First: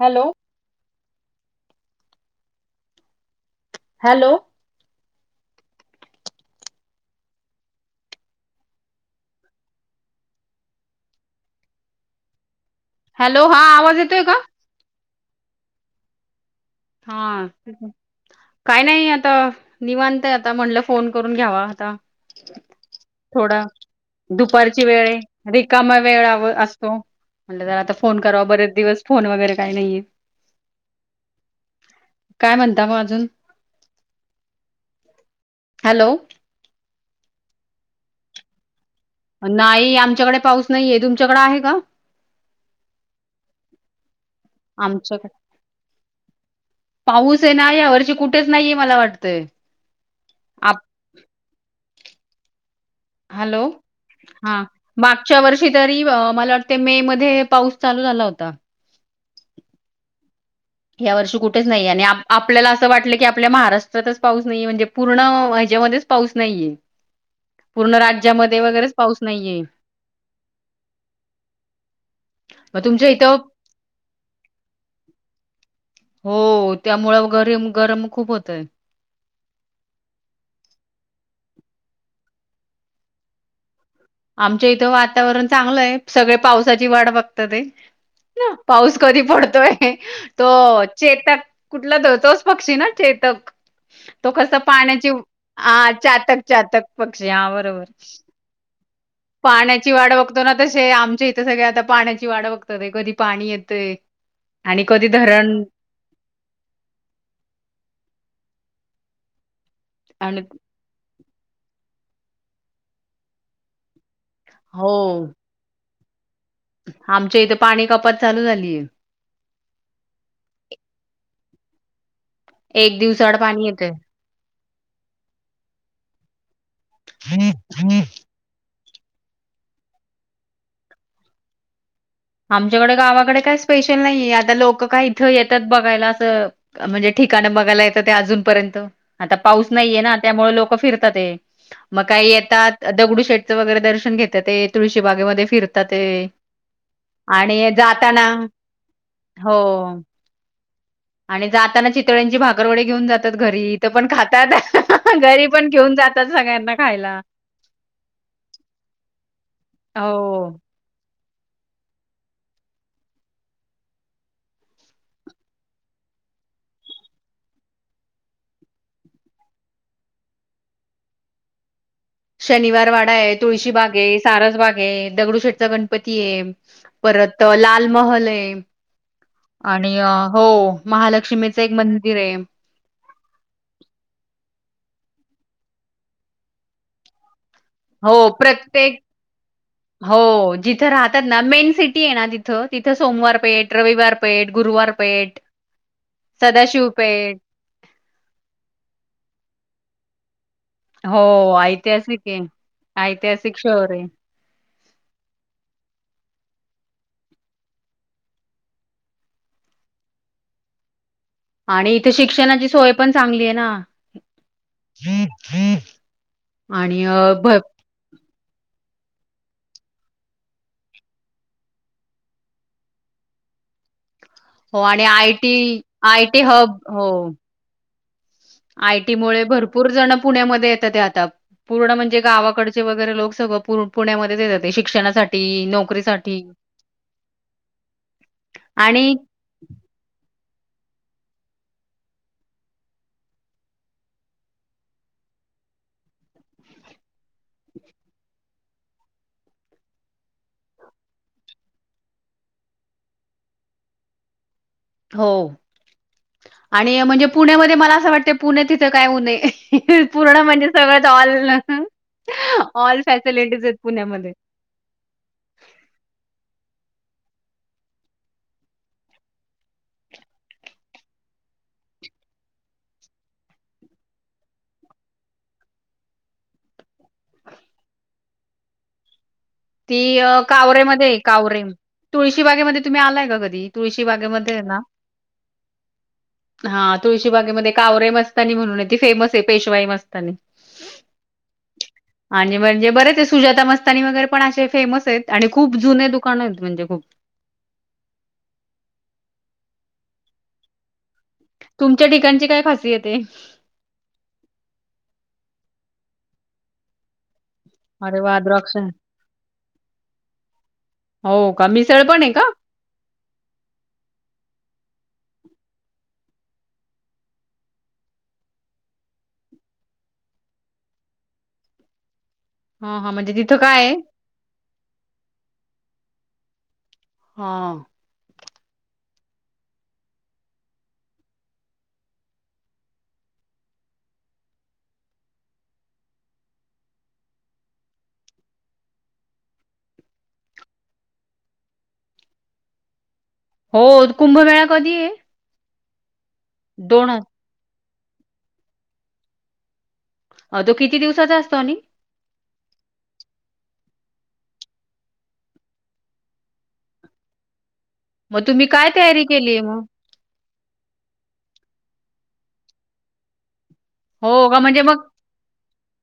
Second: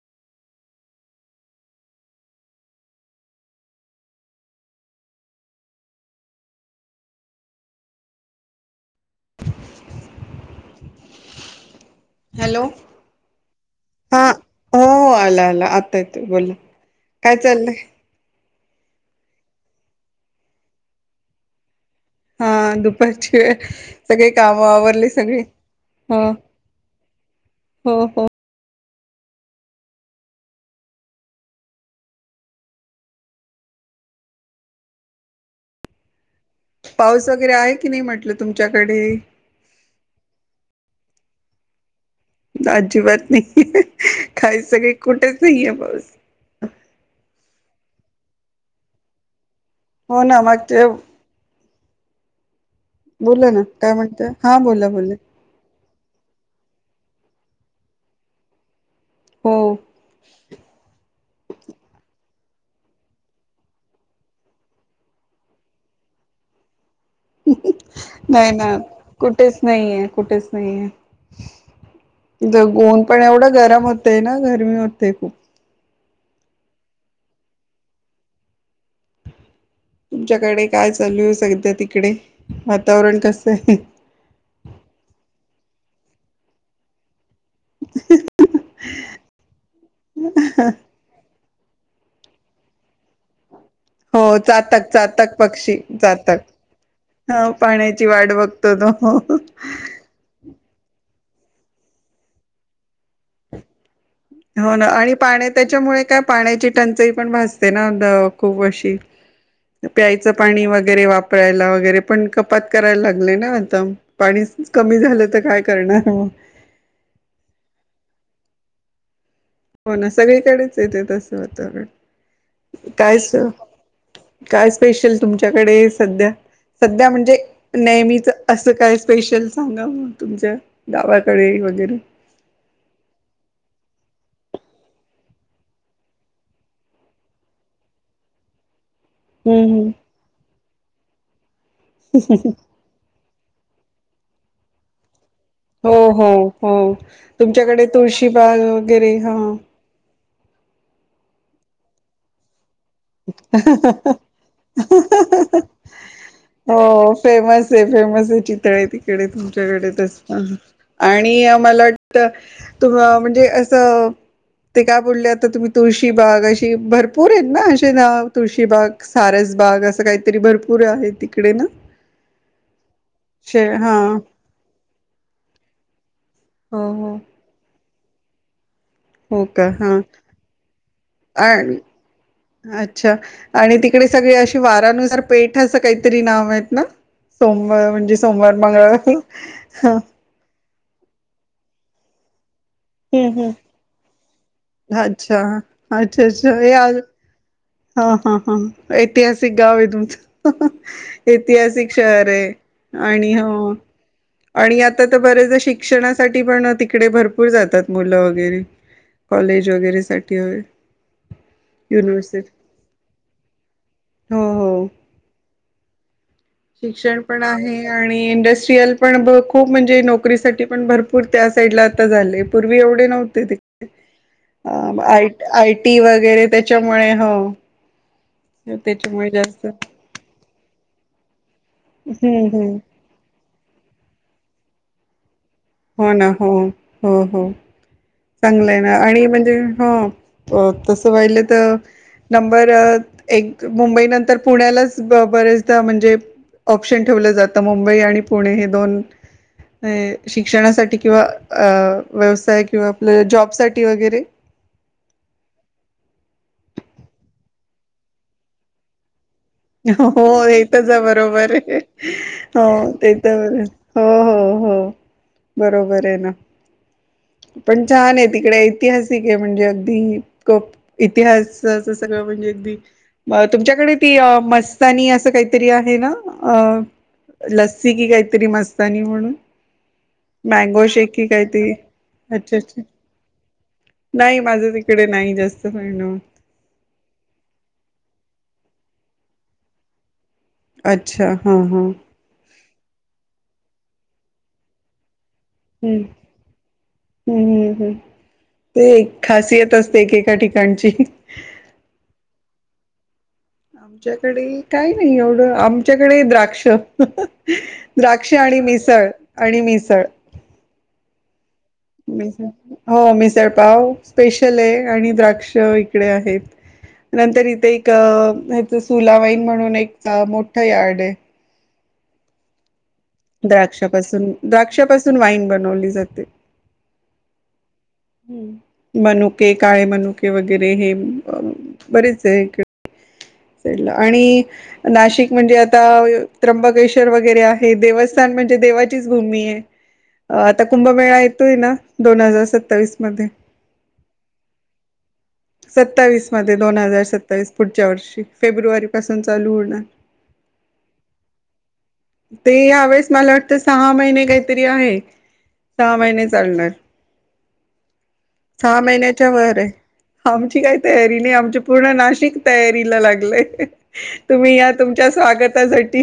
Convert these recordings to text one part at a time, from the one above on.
Hello! Hello! Hello! Hello, हा आवाज येतोय हा का? हो हो आला, आला, आता येतोय बोला. काय हा! चाललंय काय नाही आता, निवांत आता म्हणलं फोन करून घ्यावा आता. हा दुपारची वेळ थोडा सगळी काम दुपारची वेळ आवरली ऐ, सगळी रिकामा हो वेळ असतो म्हणल जरा आता हो फोन हो करावा बरेच दिवस. फोन वगैरे काही नाहीये. काय म्हणता मग अजून? हालो. पाऊस वगैरे आहे, की नाही म्हटलं तुमच्या नाही आमच्याकडे पाऊस नाहीे तुम कड आहे का? अजिबात नाही, खाय सगळे आमच्याकडे कुठेच नाही आहे पाऊस. पाऊस आहे ना या वर्षी कुठेच नाहीये मला वाटतं. होना मागच्या बोला हॅलो ना काय म्हणतय, हा बोला, बोला. मागच्या वर्षी तरी मला वाटते, मे मध्ये पाऊस चालू झाला होता. हो! या वर्षी कुठेच नाही, आणि आपल्याला असं वाटलं की आपल्या महाराष्ट्रातच पाऊस नाहीये, म्हणजे पूर्ण हच्या मध्येच पाऊस नाहीये. पूर्ण नाही राज्यामध्ये ना वगैरेच पाऊस कुठेच नाहीये, कुठेच नाहीये, द मग गोन तुमच्या पण इथं एवढं गरम होतंय, ना गरमी होतेय खूप. हो त्यामुळं गरीम, गरम, खूप होतय तुमच्याकडे काय चालू आहे, सध्या तिकडे वातावरण कस आहे? आमच्या इथं वातावरण चांगलं आहे सगळे पावसाची वाट बघ ते ना पाऊस कधी पडतोय तो चेतक कुठला द तोच पक्षी ना चेतक. तो हो कसं चातक, पाण्याची चातक, हा पक्षी चातक पक्षी हा बरोबर पाण्याची वाट बघतो तो हो. पाण्याची वाट बघतो ना! तसे आमच्या इथे सगळ आता पाण्याची वाट बघतात कधी पाणी येतय. हो ना आणि पाण्या त्याच्यामुळे काय पाण्याची टंचाई पण भासते ना खूप अशी. [inaudible] प्यायचं आणि पाणी वगैरे वापर कपडयला वगैरे पण कपात करायला लागले ना आता. पाणी हो कमी झालं तर काय करणार. हो. आमच्या इथे पाणी कपात चालू झालीय. हो ना सगळीकडेच [inaudible] एक काय दिवसाआड पाणी येतय. काय स्पेशल तुमच्याकडे सध्या सध्या म्हणजे नेहमीच असं काय. स्पेशल सांगा मग तुमच्या गावाकडे वगैरे आमच्याकडे गावाकडे काय स्पेशल नाहीये आता लोक काय इथं येतात बघायला असं म्हणजे ठिकाण बघायला येतं ते अजूनपर्यंत. आता पाऊस हम्म हम्म नाहीये ना त्यामुळे लोक फिरत ते मग काही येतात दगडू शेट. वगैरे दर्शन घेतात ते तुळशी बागेमध्ये. हो हो हो. आणि तुमच्याकडे जाताना तुळशीबाग वगैरे हा. हो [unintelligible] आणि जाताना चितळ्यांची भाका घरी पण घेऊन जातात सगळ्यांना खायला हो फेमस आहे फेमस आहे चितळे आहे तिकडे खूप च्याकडे असत. हो. आणि मला वाटत तुम म्हणजे असं ते काय बोलले आता तुम्ही तुळशी बाग अशी भरपूर आहे ना. नाव तुळशीबाग सारसबाग असं काहीतरी भरपूर आहे तिकडे ना. शनिवार वाडा आहे शे तुळशी बाग हा आहे सारस बाग आहे दगडूशेठचा गणपती आहे. हो हो परत ला लालमहल हो का हा महालक्ष्मीचं एक मंदिर आहे. अच्छा आणि तिकडे सगळी अशी वारानुसार. पेठ असं काहीतरी नाव आहेत ना. सोमवार हो म्हणजे सोमवार प्रत्येक मंगळ-हा तिथं राहतात ना मेन सिटी आहे ना तिथ- तिथं हम्म सोमार हम्म. पेट रविार पेट. अच्छा अच्छा सदाशिव अच्छा पेठ हा हा हा ऐतिहासिक गाव तुमचं हां हां ऐतिहासिक शहर आहे आणि ऐतिहासिक हो शहर आहे आणि आता तर बरेच शिक्षणासाठी पण तिकडे भरपूर जातात मुलं वगैरे कॉलेज वगैर साठी वगैरे साठी आणि इथे युनिव्हर्सिटी शिक्षणा सोय पण चांगली हो हो आणि शिक्षण अ, पण भ आहे आणि इंडस्ट [unintelligible] पण खूप म्हणजे नोकरीसाठी पण भरपूर त्या साईड ला आता झाले पूर्वी एवढे नव्हते त अ हो आणि आय आयटी वगैरे त्याच्यामुळे हो त्याच्यामुळे आयटीमुळे जास्त भरपूर जण पुण्यामध्ये येत होते आता पूर्ण म्हणजे हम्म हम्म गावाकडचे वगैरे लोक सगं पुण्यामध्येच येतात ते शिक्षणासाठी हो.. ना.. नोकरीसाठी. हो.. हो.. हो. चांगलंय ना आणि म्हणजे हो तस पाहिलं तर नंबर एक मुंबई नंतर पुण्यालाच बरेचदा म्हणजे ऑप्शन ठेवलं जातं. मुंबई आणि पुणे हे दोन हे शिक्षणासाठी किंवा अ व्यवसाय किंवा जॉबसाठी वगैरे हो आणि म्हणजे पुण्यामध्ये मला असं वाटते पुणे तिथं काय ऊने हां हां होय तुजं आहे बरोबर आहे हो ऑल ते तर फॅसिलिटीज आहेत हो.. पुण्यामध्ये. हो.. हो.. बरोबर आहे ना पण छान आहे तिकडे ऐतिहासिक आहे म्हणजे अगदी खप इतिहास अस सगळं म्हणजे अगदी तुमच्याकडे ती मस्तानी असं काहीतरी आहे ना अ लस्सी की काहीतरी मस्तानी म्हणून ती अ मँगो शेक कावरेमध्ये की कावरे काहीतरी तुळशी अच्छा बागेमध्ये अच्छा तुम्ही आलाय का कधी? तुळशी नाही बागेमध्ये माझं ना तिकडे नाही जास्त मिळणं हा तुळशी बागेमध्ये कावरे मस्तानी म्हण ते फेमस आहे पेशवाई मस्तानी अच्छा हा हा आणि म्हणजे बरेच ते सुजाता मस्त तनी वगैरे पण असे फेमस आहेत. आणि खूप हम्म जुने दुकान आहेत म्हणजे खूप हम्म हम्म हम्म ते एक खासियत असते एकेका ठिकाणची तुमच्या ठिकाणची काय खासियत आहे. आमच्याकडे काही नाही एवढं आमच्याकडे द्राक्ष अरे द्राक्ष वाह! आणि द्राक्ष मिसळ आणि मिसळ हो. का पण आहे का? मिसळ हो मिसळ पाव स्पेशल आहे. आणि द्राक्ष इकडे आहेत नंतर इथे एक ह्याच सुलावाईन म्हणून एक मोठं यार्ड आहे. हां, हां म्हणजे तिथं काय आहे? द्राक्षापासून, द्राक्षापासून वाईन बनवली जा जाते. हा. मनुके, काळे मनुके वगैरे हे बरेच आहे. आणि नाशिक म्हणजे आता त्र्यंबकेश्वर वगैरे आहे. देवस्थान म्हणजे देवाचीच भूमी आहे. आता कुंभमेळा येतोय ना दोन हजार सत्तावीस मध्ये हो कुंभमेळा कधी आहे? सत्तावीस मध्ये दोन हजार सत्तावीस पुढच्या वर्षी फेब्रुवारीपासून चालू होणार अ तो किती दिवसाचा असतो आणि? ते यावेळेस मला वाटतं सहा महिने काहीतरी आहे. सहा महिने चालणार मग तुम्ही सहा काय तयारी महिन्याच्या वर केलीये आहे. मग? हा काही तयारी नाही, आमची पूर्ण नाशिक तयारीला लाग लय. हो तुम्ही का या म्हणजे मग तुमच्या स्वागतासाठी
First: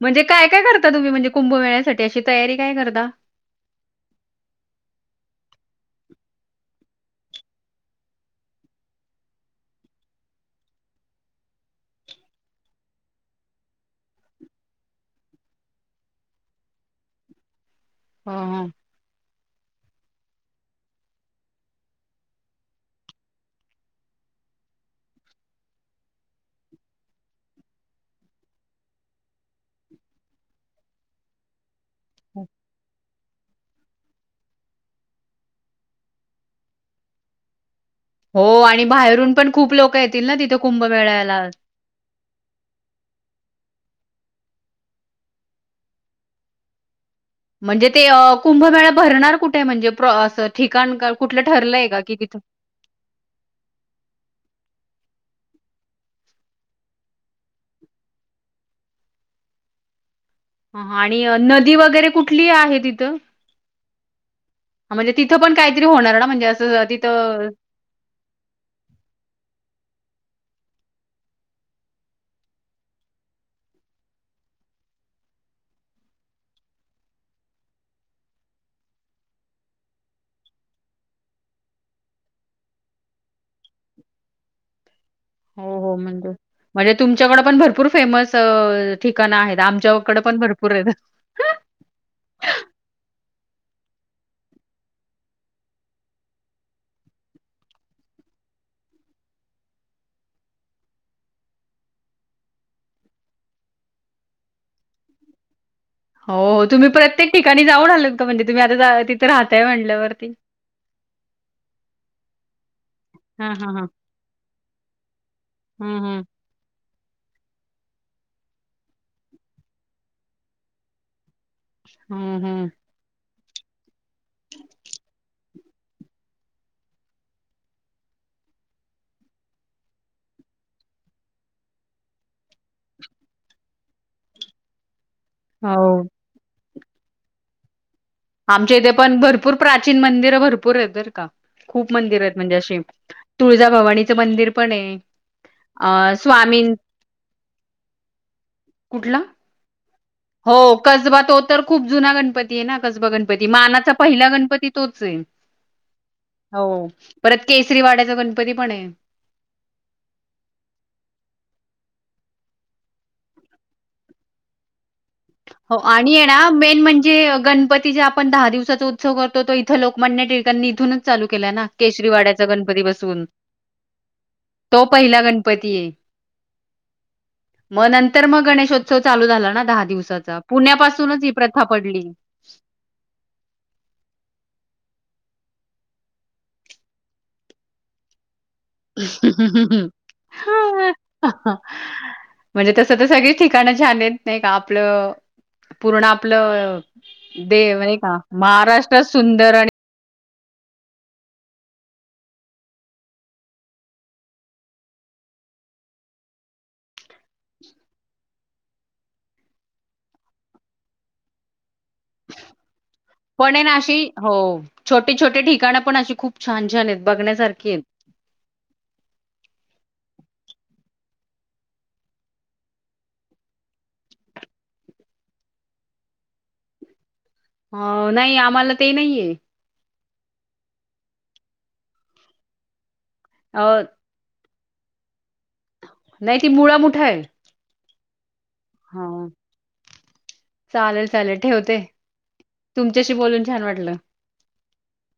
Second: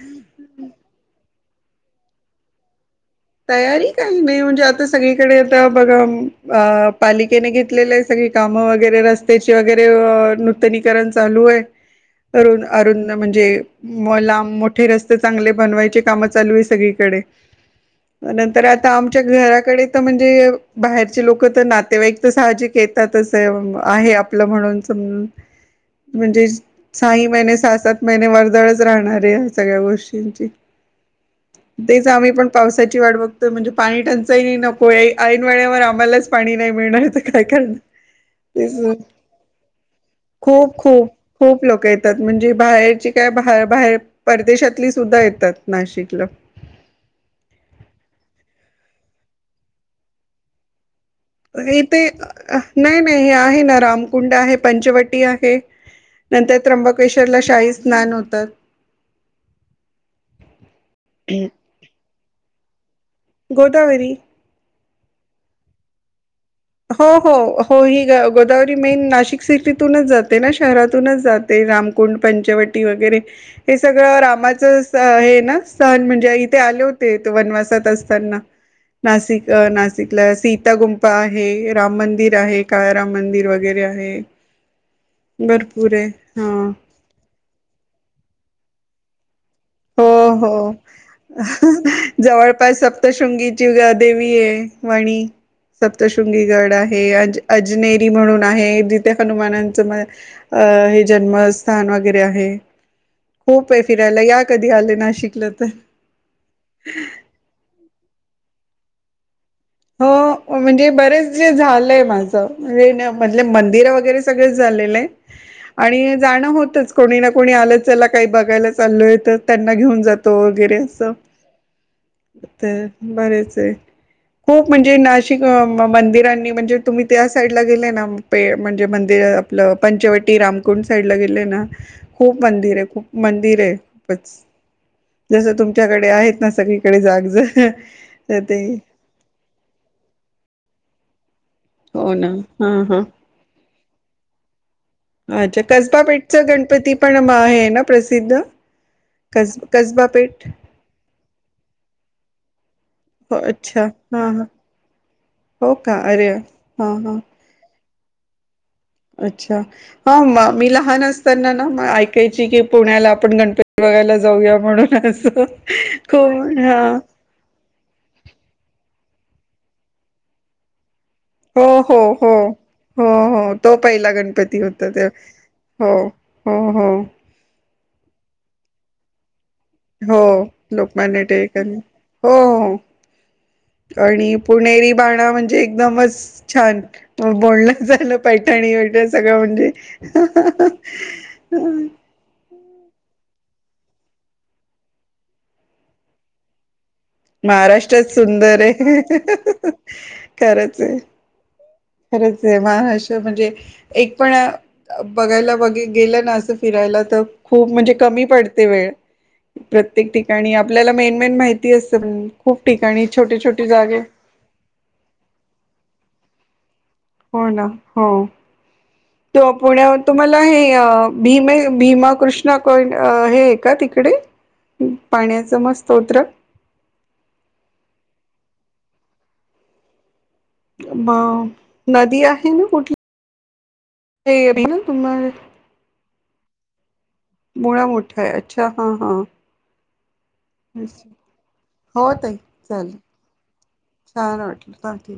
म्हणजे काय काय करता तुम्ही म्हणजे कुंभमेळ्यासाठी अशी तयारी काय करता? तयारी काही नाही म्हणजे आता सगळीकडे आता बघा अ पालिकेने घेतलेलं आहेसगळी कामं वगैरे रस्त्याची वगैरे नूतनीकरण चालू आहे, अरूद अरुद म्हणजे लांब मोठे रस्ते चांगले बनवायचे काम चालू आहे सगळीकडे. हां, नंतर हां. आता आमच्या घरात कडे तर म्हणजे बाहेरचे लोक तर नातेवाईक तर साहजिक येतातच आहे आपलं म्हणून समजून म्हणजे साही महिने सहा सात महिने वर्दळच राहणारे या सगळ्या गोष्टींची. तेच आम्ही पण पावसाची वाट बघतोय म्हणजे पाणी टंचाही नको आहे, ऐन वेळेवर आम्हालाच पाणी नाही मिळणार तर काय करणार. हो आणि बाहेरून पण खूप लोकं येतील ना तिथं खूप खूप कुंभमेळ्याला खूप लोक येतात म्हणजे बाहेरची काय बाहेर बाहेर परदेशातली सुद्धा येतात नाशिकला. म्हणजे ते कुंभमेळा भरणार कुठे? म्हणजे असं ठिकाण कुठलं ठरलंय का इथे की तिथं? नाही नाही हे आहे ना रामकुंड आहे पंचवट आहे नंतर त्र्यंबकेश्वर ला शाही स्नान होतात. ह आणि नदी वगैरे कुठे ठली आहे तिथं? गोदावरी. म्हणजे तिथं पण काहीतरी होणार ना म्हणजे अस हो हो हो ही गोदावरी मेन नाशिक सिटीतूनच जात ते ना शहरातूनच जाते, रामकुंड पंचवटी वगैरे हे सगळं रामाचं हे ना स्थन म्हणजे इथे आले होते वनवासात असताना नाशिक नाशिकला सीता गुंपा हे राम मंदिर आहे, काळ राम मंदिर वगैरे आहे. हो भरपूर हो आहे हा म्हणजे-म्हणजे तुमच्याकडे पण भरपूर फेमस ठिकाण आहेत. हो आमच्याकडे पण हो भरपूर आहेत. जवळपास सप्तशृंगी देवी आहे, वणी सप्तशृंगी गड आहे, अ अजनेरी म्हणून आहे, जिथे हनुमानांच म हे जन्मस्थान वगैरे आहे खूप आहे फिरायला या कधी आले नाशिकला तर. हो तुम्ही प्रत्येक ठिकाणी जाऊन आल. म्हणजे तुम्ही आता तिथं राह हो म्हणजे बरेच जे झालंय माझ तर. म्हणजे हां हां हां. मंदिर वगैरे सगळच झालेलं आहे, हं आणि हं. जाणं होतच, कोणी ना कोणी आलं चला काही बघायला चाललोय. आहे तर त्यांना घेऊन जातो. वगैरे असं हं हं. तर बरेच ते. खूप म्हणजे नाशिक मंदिरांनी म्हणजे तुम्ही त्या साईडला गेले ना पे म्हणजे मंदिर आपलं पंचवटी रामकुंड साईडला गेले ना खूप मंदिर आहे, खूप मंदिर आहे खूपच. जसं हो. तुमच्याकडे आहेत ना सगळी कडे जाग ज [inaudible] आमच्या इथे पण भर- पूर प्राचीन मंदिरं भरपूर आहेत तर का! खूप हो मंदिर ना आहेत म्हणजे अशी हां हां तुळजाभवानीचं मंदिर पण आहे. अच्छा कसबा अ पेठचा स्वामीं गणपती पण हे आहे. ना प्रसिद्ध? कुठला? कस कसबा पेठ हो, कसबा तो तर खूप जुना गणपती आहे ना कसबा गणपती अच्छा मानाचा हा पहिला हा गणपती तोच आहे. हो का, अरे हां हां श्रीवाड्याचा गणपती पण आहे. अच्छा, हा म मी लहान असताना ना मे ऐक के यची की पुण्याला आपण गणपती बघायला जाऊया म्हणून! हो आणि ये णा खूप हा मेन म्हणजे गणपती जे आपण दहा दिवसाचा उत्सव कर तो इथं लोकमान्य टिळकांनी इथूनच चालू केला हो, ना हो, हो केशरीवाड्याचा गणपती हो बसवून हो तो पहिला गणपती तो होता ते पहिला गणपती आहे. हो हो हो- मग नंतर मग गणेशोत्सव चालू झाला ना? दहा दिवसात- हो लोकमान्य टिळकांनी हो हो, आणि पुणेरी बाणा म्हणजे एकदमच छान बरंच झाल. पैठणी वगैरे सगळं म्हणजे हां हां हां हां म्हणजे तसं त सगळीच ठिकाणं छान आहेत. नाय का आपलं, पूर्ण आपलं देव नाही महाराष्ट्रात का सुंदर आहे. हा महाराष्ट्र हा हा सुंदर आणि हा खरंच आहे. खरंच आहे हा अश म्हणजे एक पण बघायला बघ गेलं. ना असं फिरायला तर खूप म्हणजे कमी पडते वेळ, प्रत्येक ठिकाणी आपल्याला मेन मेन माहिती असतं पण खूप ठिकाणी छोटे पण ऐ छोटे ना जागे अशी हो, छोटे छोटे ठिकाण पण अशी खूप छान झालेल. हो ना हो. तो पुण्या तुम्हाला हे भीमे भीमा कृष्णा कों हे आहे का तिकडे पाण्याच म स्तोत्र. अ, नाही आम्हाला ते नाहीये. म नदी आहे ना कुठली? [inaudible] अभिन तुमार [unintelligible] नाही, ती मुळा मुठा आहे. मुळा मोठ [inaudible] अच्छ हां हां. चालेल चालेल ठेवते, हो ताई चालेल तुमच्याशी बोलून छान वाटलं. छान वाटलं हा ठीक